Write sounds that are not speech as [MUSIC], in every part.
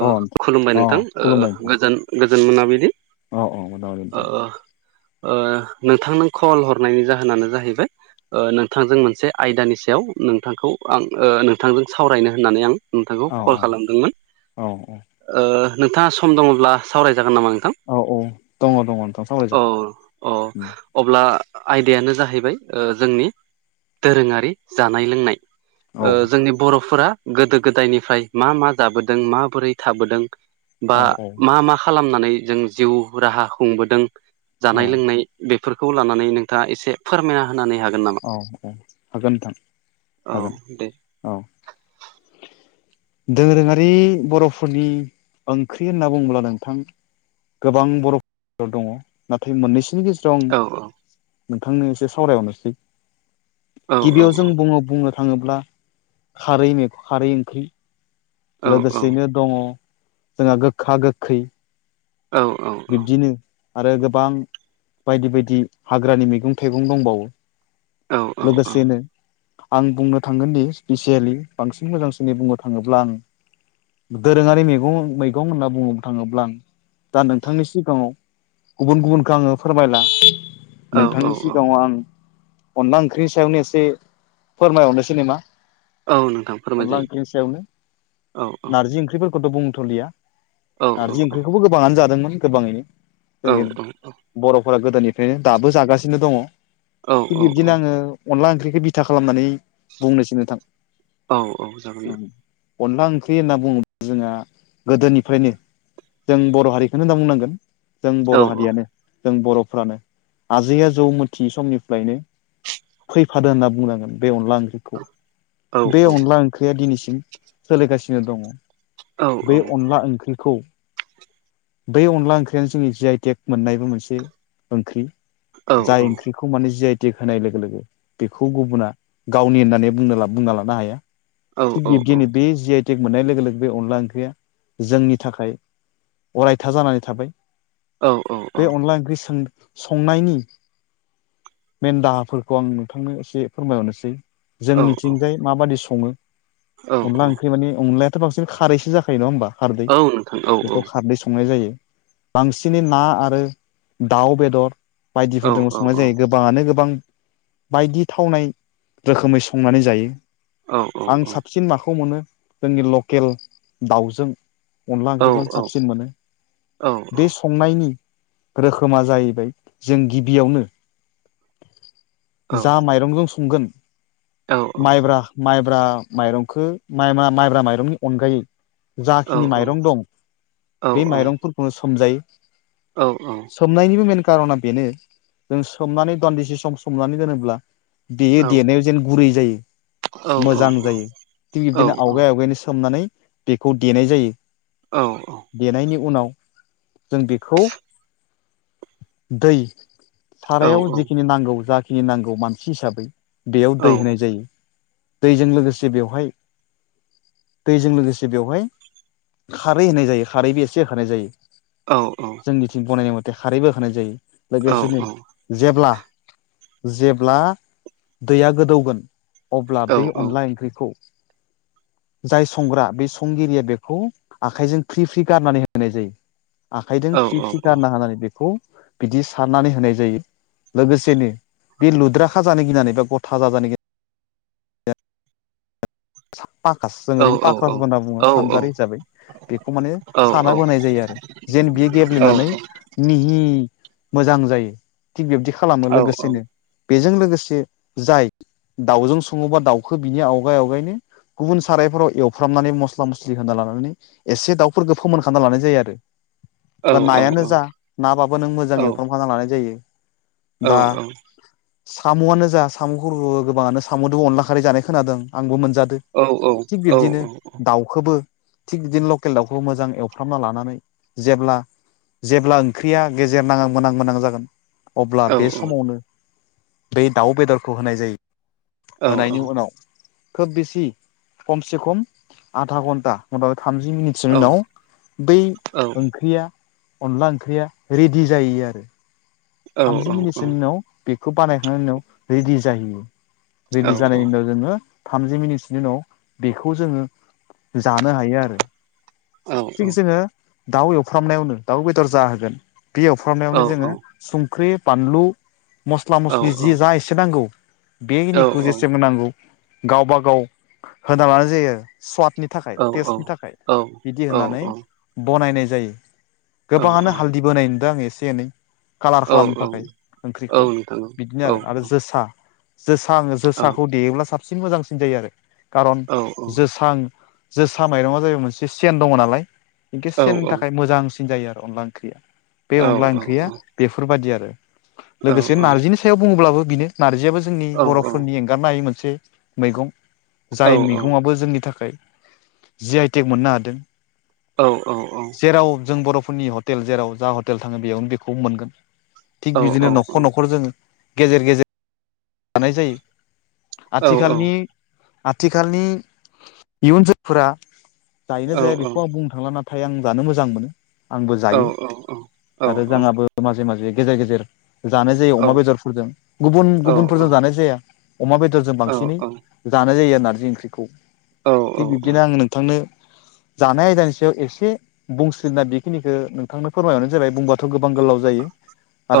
अ नोंथां खुलुमबाय नोंथां अ खुलुमबाय ओह नोंथां गोजोन गोजोन मोनाबिलि औ औ मोनाबाय नोंथां ओह ओह नोंथांनो कल हरनायनि जाहोनानो जाहैबाय ओह नोंथांजों मोनसे आयदानि सायाव नोंथांखौ आं ओ नोंथांजों सावरायनो होननानै आं नोंथांखौ औ कल खालामदोंमोन। औ औ ओह नोंथाङा सम दङब्ला सावरायजागोन नामा नोंथां? औ औ दङ दङ नोंथां औ सावरायजागोन अ अब्ला आयदायानो जाहैबाय ओ जोंनि दोरोङारि जानाय लोंनाय। औ ओ जोंनि बर'फोरा गोदो गोदायनिफ्राय मा मा जाबोदों मा बोरै थाबोदों बा औ औ मा मा खालामनानै जों जिउ राहा खुंबोदों औ जानाय लोंनाय बेफोरखौ लानानै नोंथाङा एसे फोरमायना होनानै हागोन नामा औ हागोन नोंथां औ हागोन दे औ दोरोङारि बर'फोरनि ओंख्रि होनना बुङोब्ला नोंथां गोबां बर' [UNINTELLIGIBLE] दङ नाथाय मोननैसोनि गेजे औ [UNINTELLIGIBLE] नोंथांनो एसे सावरायहरनोसै औ औ गिबियाव जों बुङो बुंनो थाङोब्ला खारै मैगं खारै ओंख्रि औ लोगोसेयैनो दङ जोंहा गोखा गोखै औ औ बिब्दिनो आरो गोबां बायदि बायदि हाग्रानि मैगं थाइगं दंबावो औ लोगोसेनो आं बुंनो थांगोनदि स्पिसियेलि बांसिन मोजांसिनै बुंनो थाङोब्ला आंङो दोरोङारि मेगं मैगं होनना बुंनो थाङोब्ला आं दा नों थांनि सिगाङाव गुबुन गुबुनखो आङो फोरमायला औ औ नोंथांनि औ सिगाङाव आङो अनला ओंख्रिनि सायावनो एसे फोरमायहरनोसै नोमा औ नोंथां फोरमाय अनला जायो ओंख्रिनि सायावनो औ औ नारजि ओंख्रिफोरखौथ' बुंथ'लिया औ औ नारजि ओंख्रिखौबो गोबाङानो जादोंमोन गोबाङैनो औ जोंनि औ बर'फोरा गोदोनिफ्रायनो दाबो जागासिनो दङ औ थिग बिब्दिनो आङो अनला ओंख्रिखो बिथा खालामनानै बुंनोसै नोंथां औ औ जागोन अनला ओंख्रि होनना बुङो जोंहा गोदोनिफ्रायनो जों बर' हारिखौनो होनना बुंनांगोन जों औ बर' हारियानो जों बर'फ्रानो आजै आजौ मथियि समनिफ्रायनो फैफादो होनना बुंनांगोन बे अनला ओंख्रि औ बे औ अनला ओंख्रिया दिनैसिम सोलिगासिनो दङ। औ बे अनला ओंख्रिखौ बे अन नला ओंख्रियानो जोंनि जि आइ टेक मोननायबो मोनसे ओंख्रि औ जाय ओंख्रि खौ माने जि आइ टिक होनाय लोगो लोगो बेखौ गुबुना गावनि होननानै बुंना बुंना लानो हाया। औ औ थिक बिदिनो बे जि आइ मोननाय लोगो लोगो बे अनला ओंख्रिया जोंनि थाखाय अरायथा जानानै थाबाय औ औ बे अनला ओंख्रि सों संनायनि मेन दाहाफोरखौ आं नोंथांनो एसे फोरमायहरनोसै औ जोंनिथिंजाय माबायदि सङो औ औ अनला ओंख्रि माने अनलायाथ' बांसिन खारैसो जाखायो नङा होनोमबा खारदै औ नोंथां औ औ बेखौ खारदै संनाय जायो। बांसिनै ना आरो दाउ बेदर औ बायदिफोरजों औ संनाय औ जायो गो बाङानो गोबां बायदि थावनाय रोखोमै संनानै जायो। औ औ आं साबसिन माखौ मोनो जोंनि लकेल दाउजों अनला औ ओंख्रिखौनो साबसिन मोनो। बे संनायनि रोखोमा जाहैबाय जों गिबियावनो जा माइरंजों संगोन माइब्रा माइब्रा माइरंखौ माइ मा माइब्रा माइरंनि अनगायै औ जाखिनि औ माइरं दं बे माइरंफोरखौनो सोमजायो औ औ सोमनायनिबो मेन कारना बेनो जों सोमनानै दान्दिसे सम सोमनानै दोनोब्ला देयो देनायाव जेन गुरै जायो। मोजां जायो थिग बिब्दिनो आवगाय आवगायनो सोमनानै बेखौ देनाय जायो। औ औ देनायनि उनाव जों बेखौ दै सारायाव जिखिनि नांगौ जा खिनि नांगौ मानसि हिसाबै बेयाव दै होनाय जायो दैजों लोगोसे बेवहाय दैजों लोगोसे बेवहाय खारै होनाय जायो खारैबो एसे होखानाय जायो। औ औ। जोंनिथिं बनायनाय मथे खारैबो होनानाय जायो लोगोसेनो जेब्ला जेब्ला दैया गोदौगोन अब्ला बे अनला ओंख्रिखौ जाय संग्रा बे संगिरिया बेखौ आखाइजों फ्रि फ्रि गारनानै होनाय जायो आखाइजों फ्रि फ्रि गारना हानानै बेखौ बिदि सारनानै होनाय जायो लोगोसेनो बे लुद्राखा जानो गिनानै बा गथा ज जानो गि सापकास जों ओरैनो पकास होनना बुङो सानजारि हिसाबै बेखौ माने सानाबोनाय जायो आरो जेन बियो गेब्लेनानै मिहि मोजां जायो थिग बिबदि खालामो लोगोसेनो बेजों लोगोसे जाय दाउजों सङोबा दाउखौ बिनि आवगाय आवगायनो गुबुन सारायफोराव एवफ्रामनानै मस्ला मस्लि होना लानानै एसे दाउफोरखौ फोमोनखांना लानाय जायो आरो । दा नायानो जा नाबाबो नों मोजां एवफ्रामफा लानाय जायो। बा साम'आनो जा साम'खौबो गोबाङानो सम'जों अनला खारै जानाय खोनादों आंबो मोनजादों औ औ थिग बिबदिनो दाउ दाउखौबो थिग बिदिनो लकेल दाउखौ मोजां एवफ्रामना लानानै जेब्ला जेब्ला ओंख्रिया गेजेर नाङा मोनां मोनोनां जागोन अब्ला बे समावनो बे दाउ बेदरखौ होनाय जायो होनायनि उनाव खोब बेसि खमसे खम आधा घन्टा हबाबो थामजि मिनिट सिंनाव बै ओंख्रिया अनला ओंख्रिया रेडि जायो आरो थामजि मिनिटसोनि उनाव बेखौ बानायखांनायनि उनाव रेदि जाहैयो। रेदि जानाय उनाव जोङो थामजि मिनिटसोनि उनाव बेखौ जोङो जानो हायो आरो थिग जोङो दाउ एवफ्रामनायावनो दाउ बेदर जा होगोन बे एवफ्रामनायावनो जोङो संख्रि बानलु मस्ला मस्लि जि जा एसे नांगौ बेखिनिखौ जेसेां नांगौ गावबा गाव होना लानो जायो आरो स्वादनि थाखाय टेस्टनि थाखाय बिदि होननानै बनायनाय जायो गोबाङानो हालददि बनाय नुदों आं एसे एनै कालार खालामनो थाखाय ओंख्रिखौ बिदिनो आरो आरो जोसा जोसां औ जोसाखौ देयोब्ला साबसिन मोजांसिन जायो आरो खारन औ जोसां जोसा माइरङा जाहबाय मोनसे सेन दङ नालाय खन्थ औ औ सेननि थाखाय मोजांसिन जायो आरो अनला फोर औ आरोनि खाथायायाव बुङोब्लाबो बिनो नारजियाबो जोंनि बर'फोरनि एंगारनो हायै मोनसे मैगं औ जाय मैगङआो जोंनि थाखाय जि आइटेक मोननो हादों जेराव जों बर'फोरनि हटेल जेराव जा हटेल थाङो बेयावनो बेखौ मोनगोन थिग बिदिनो न'खर न'खर जोंो गेजेर गेजेर लानाय जायो आथिखालनि आथिखालनि इयुन जोलफोरा जायोन जाया बेखौ आं बुंनो थांला न हाथाय आं जानो मोजां मोनो आंबो जायो आरो जोंाबो माजे माजे गेजेर गेजेर जानाय जायो अमा बेदरफोरजों गुबुन गुबुनफोरजों जानाय जाया अमा बेदरजों बांसिनै जानाय जायो आरो नारजि ओंख्रिखौ थिग बिब्दिनो आङ नोंथांनो जानाय आयदानि सायाव एसे बुंसलिना बेखिनिखौो नोंथांनो फोरमायबरानो जाबाय बुंब थ' गोबां गोलाव जायो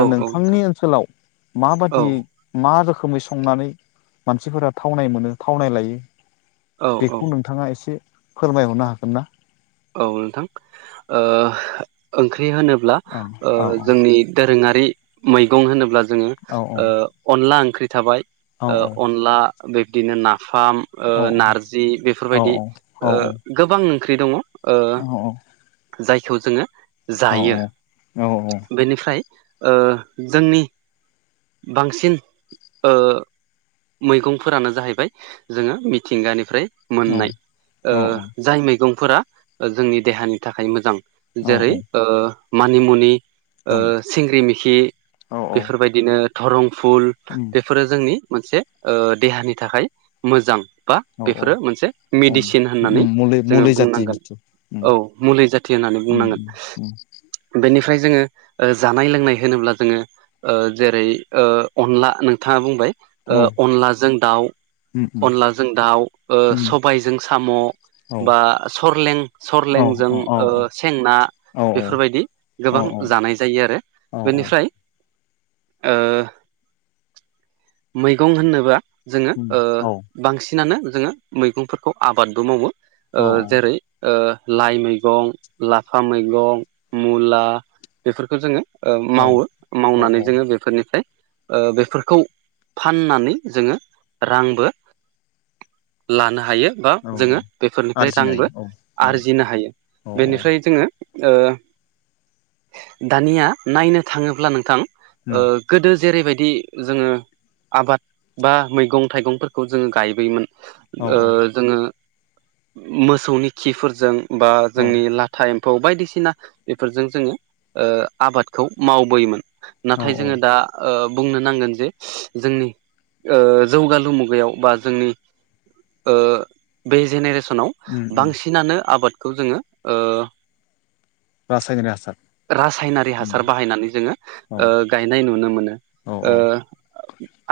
औ नोंथांनि ओनसोलाव माबादियै औ मा रोखोमै संनानै मानसिफोरा थावनाय मोनो थावनाय लायो नोंथां औ बेखौ नोंथाङा एसे फोरमायहरनो हागोन ना औ नोंथां ओंख्रि होनोब औ औ जोंनि दोरोङारि मैगं होनोब्ला जोङो औ अनला ओंख्रि थाबाय औ अनला बिब्दिनो नाफाम औ नारजि औ बेफोरबायदि गोबां ओंख्रि दङ अ औ जायखौ जोङो जायो बेनिफ्राय जोंनि बांसिन मैगंफोरानो जाहैबाय जोङो मिथिंगानिफ्राय मोननाय जाय मैगंफोरा जोंनि देहानि थाखाय मोजां जेरै मानिमुनि सिंग्रि मिेखि बेफोरबायदि बिदिनो धरं फुल उम बेफोरो जोंनि मोनसे देहानि थाखाय मोजां बा बेफोरो मोनसे मेडिसिन होननानै मुलि मुलि जोङो जाथि बुंनांगोन मिथि औ मुलि जाथि होननानै बुंनांगोन बेनिफ्राय जोङो जानाय लोंनाय होनोब्ला जोङो जेरै अनला नोंथाङा बुंबाय औ अनलाजों दाउ अनलाजों दाउ सबायजों साम' औ बा सरलें औ औ सरलेंजों औ सेंना बेफोरबायदि गोबां जानाय जायो आरो औ बेनिफ्राय मैगं होननोबा जोङो औ औ बांसिनानो जोङो मैगंफोरखौ आबादबो मावो औ जेरै लाइ मैगं लाफा मैगं मुला बेफोरखौ जोङो औ मावो औ मावनानै जोङो बे बे फोरनिफ्राय बेफोरखौ फाननानै जोङो रांबो - लानो हायो बा औ जोङो औ बेफोरनिफ्राय आरजिनाय रांबो औ औ आरजिनो हायो औ बेनिफ्राय जोङो दानिया नायनो थाङोब्ला नोंथां औ गोदो जेरैबायदि जोङो आबाद बा मैगं थाइगंफोरखौ जोङो गायबोयोमोन। औ जोङो मोसौनि खिफोरजों बा औ जोंनि ला टाइम्फौ बायदिसिना बेफोरजों जोङो आबादखौ मावबोयोमोन। औ नाथाय जोङो दा बुंनो नांगोन जे जोंनि जौगालु मुगायाव बा जोंनि बे जेनेरेसनाव उम उम बांसिनानो आबादखौ जोङो बासाय रासायनारि हासार बाहायनानै जोङो औ गायनाय नुनो मोनो। औ औ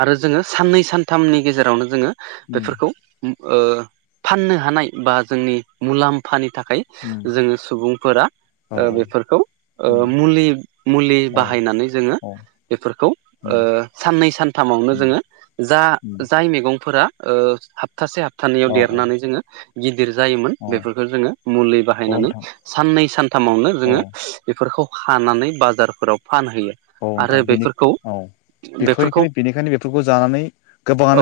आरो जोङो साननै सानथामनि गेजेरावनो जोङो उम बेफोरखौ फाननो हानाय बा जोंनि मुलाम्फानि थाखाय उम जोङो सुबुंफोरा औ औ बेफोरखौ उम मुलि मुलि औ बाहायनानै जोङो औ बेफोरखौ उम साननै सानथामावनो उम जोङो जा उम जाय मैगंफोरा हाबथासे हाबथानैयाव औ देरनानै जोङो गिदिर जायोमोन औ बेफोरखौ जोङो मुलि औ बाहायनानै नोंथां साननै सानथामावनो औ जोङो बेफोरखौ हानानै बाजारफोराव फानहैयो। औ नोंथां आरो बेनि बेफोरखौ औ बेफोरखौ बेखायनो बेनिखायनो बेफोरखौ जानानै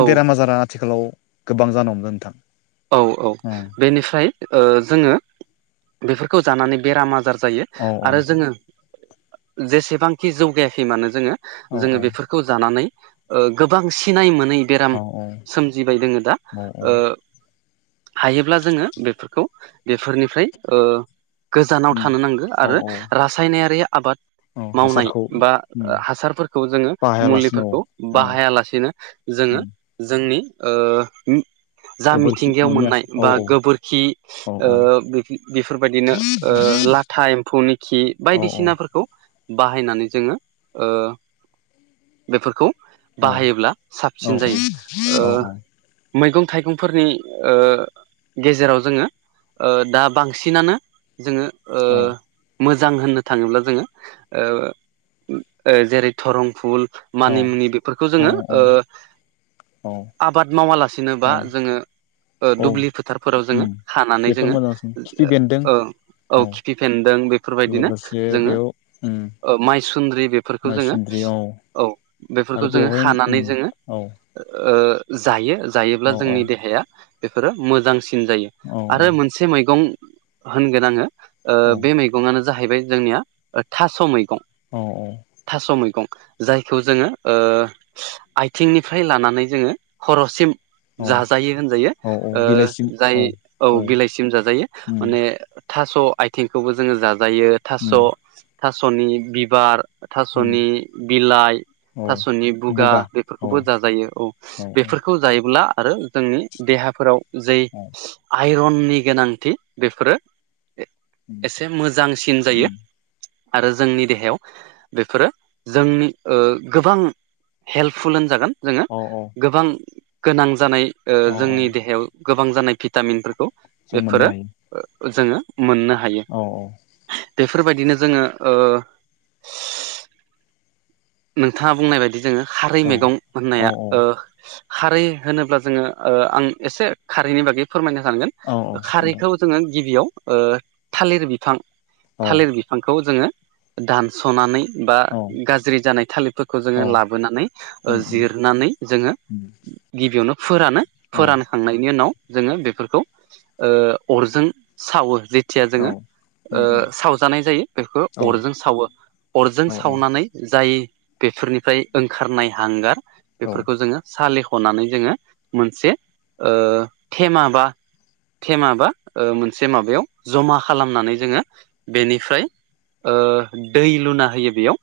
औ बेराम आजारा आथिखालाव गोबां जान हमदों नोंथां। औ औ बेनिफ्राय जोङो बेफोरखौ जानानै बेराम आजार जायो। औ औ आरो जोङो जेसेबांखि जौगायाखै मानो जोङो औ जोङो बेफोरखौ खौ जानानै गोबां सिनाय मोनै औ बेराम सोमजिबाय दोङो दा औ हायोब्ला जोङो बेफोरखौ बेफोरनिफ्राय गोजानाव थानो नांगौ औ आरो औ रासायनारि आबाद औ मावनाय हासारखौ बा उम हासारफोरखौ जोङो बाहायालासिनो मुलिफोरखौ औ औ बाहायालासेनो जोङो उम जोंनि जा गोबोरखि मिथिंगायाव न'नि मोननाय हासार औ बा औ गोबोरखि औ बेफोरबायदिनो लाथा एम्फौनि खि औ बायदिसिना बाहायनानै जोङो बेफोरखौ औ बाहायोब्ला औ साबसिन जायो मैगं थाइगंफोरनि गेजेराव जोङो दा बांसिनानो जोङो ओ औ मोजां होननो थाङोब्ला जोङो जेरै थरं फुल मानि मुनि बेफोरखौ जोङो औ आबाद औ मावालासिनोबा जोङो औ दुब्लि फोथारफोराव जोङो उम हानानै बेफोर जोङो मोजांसिन खिफि बेन्दों औ खिफि फेनदों बेफोरबायदिनो लोगोसे जोङो बेयाव उम माइसुन्द्रि बे फोरखौ जोङो औ आरो बेफोरखौ जोङो बेवहाय उम हानानै जोङो। औ ओ जायो जायोब्ला औ जोंनि देहाया बेफोरो मोजांसिन जायो। औ आरो मोनसे मैगं होनगोन आङो ओ औ बे मैग मैगङानो जाहैबाय जोंनिया ओथास' मैगं औ औ थास' मैगं जायखौ जोङो ओ आथिंनिफ्राय लानानै जोङो हर'सिम औ जाजायो होनजायो औ औ ओ बिलाइसिम जाय औ बिलाइसिम जाजायो उम माने थास' आथिंखौबो जोङो जाजायो थास' उम थास'नि बिबार उम थास'नि बिलाइ औ थास'नि बुगा बेफोरखौबो जाजायो औ बेफोरखौ जायोब्ला आरो जोंनि देहाफोराव जै औ आइरननि गोनांथि बेफोरो उम एसे मोजांसिन उम जायो आरो जोंनि देहायाव बेफोरो जोंनि ओ गोबां हेल्पफुल होनजागोन जोङो औ औ गोबां गोनां जानाय ओ औ जोंनि औ देहायाव गोबां जानाय भिटामिनफोरखौ जों मोननो बेफोरो हायो जोङो मोननो हायो औ औ बेफोरबायदिनो जोङो ओ नोंथाङा बुंनाय बायदि जोङो खारै औ मैगं औ होननाया ओ खारै होनोब्ला जोङो ओ आं एसे खारैनि बागै फोरमायनो सानगोन औ औ नोंथां खारैखौ जोङो गिबियाव ओ थालिर बिफां औ थालिर बि बिफांखौ जोङो दानस'नानै बा औ गाज ज्रि जानाय थालिरफोरखौ जोङो औ लाबोनानै ओ उम उम जिरनानै जोङो उम गिबियावनो फोरानो औ फोरानखांनायनि उनाव जोङो बेफोरखौ ओ अरजों सावो जे थिया जोङो औ उम ओ उम सावजानाय जायो बेखौ औ अरजों सावो अरजों औ सावनानै जाय बेफोरनिफ्राय ओंखारनाय हांगार औ औ बेफोरखौ जोङो सालिख'नानै जोङो मोनसे ओ थेमा बा थेमा बा ओ मोनसे माबायाव जमा खालामनानै जोङो बेनिफ्राय ओ दै लुना होयो बेयाव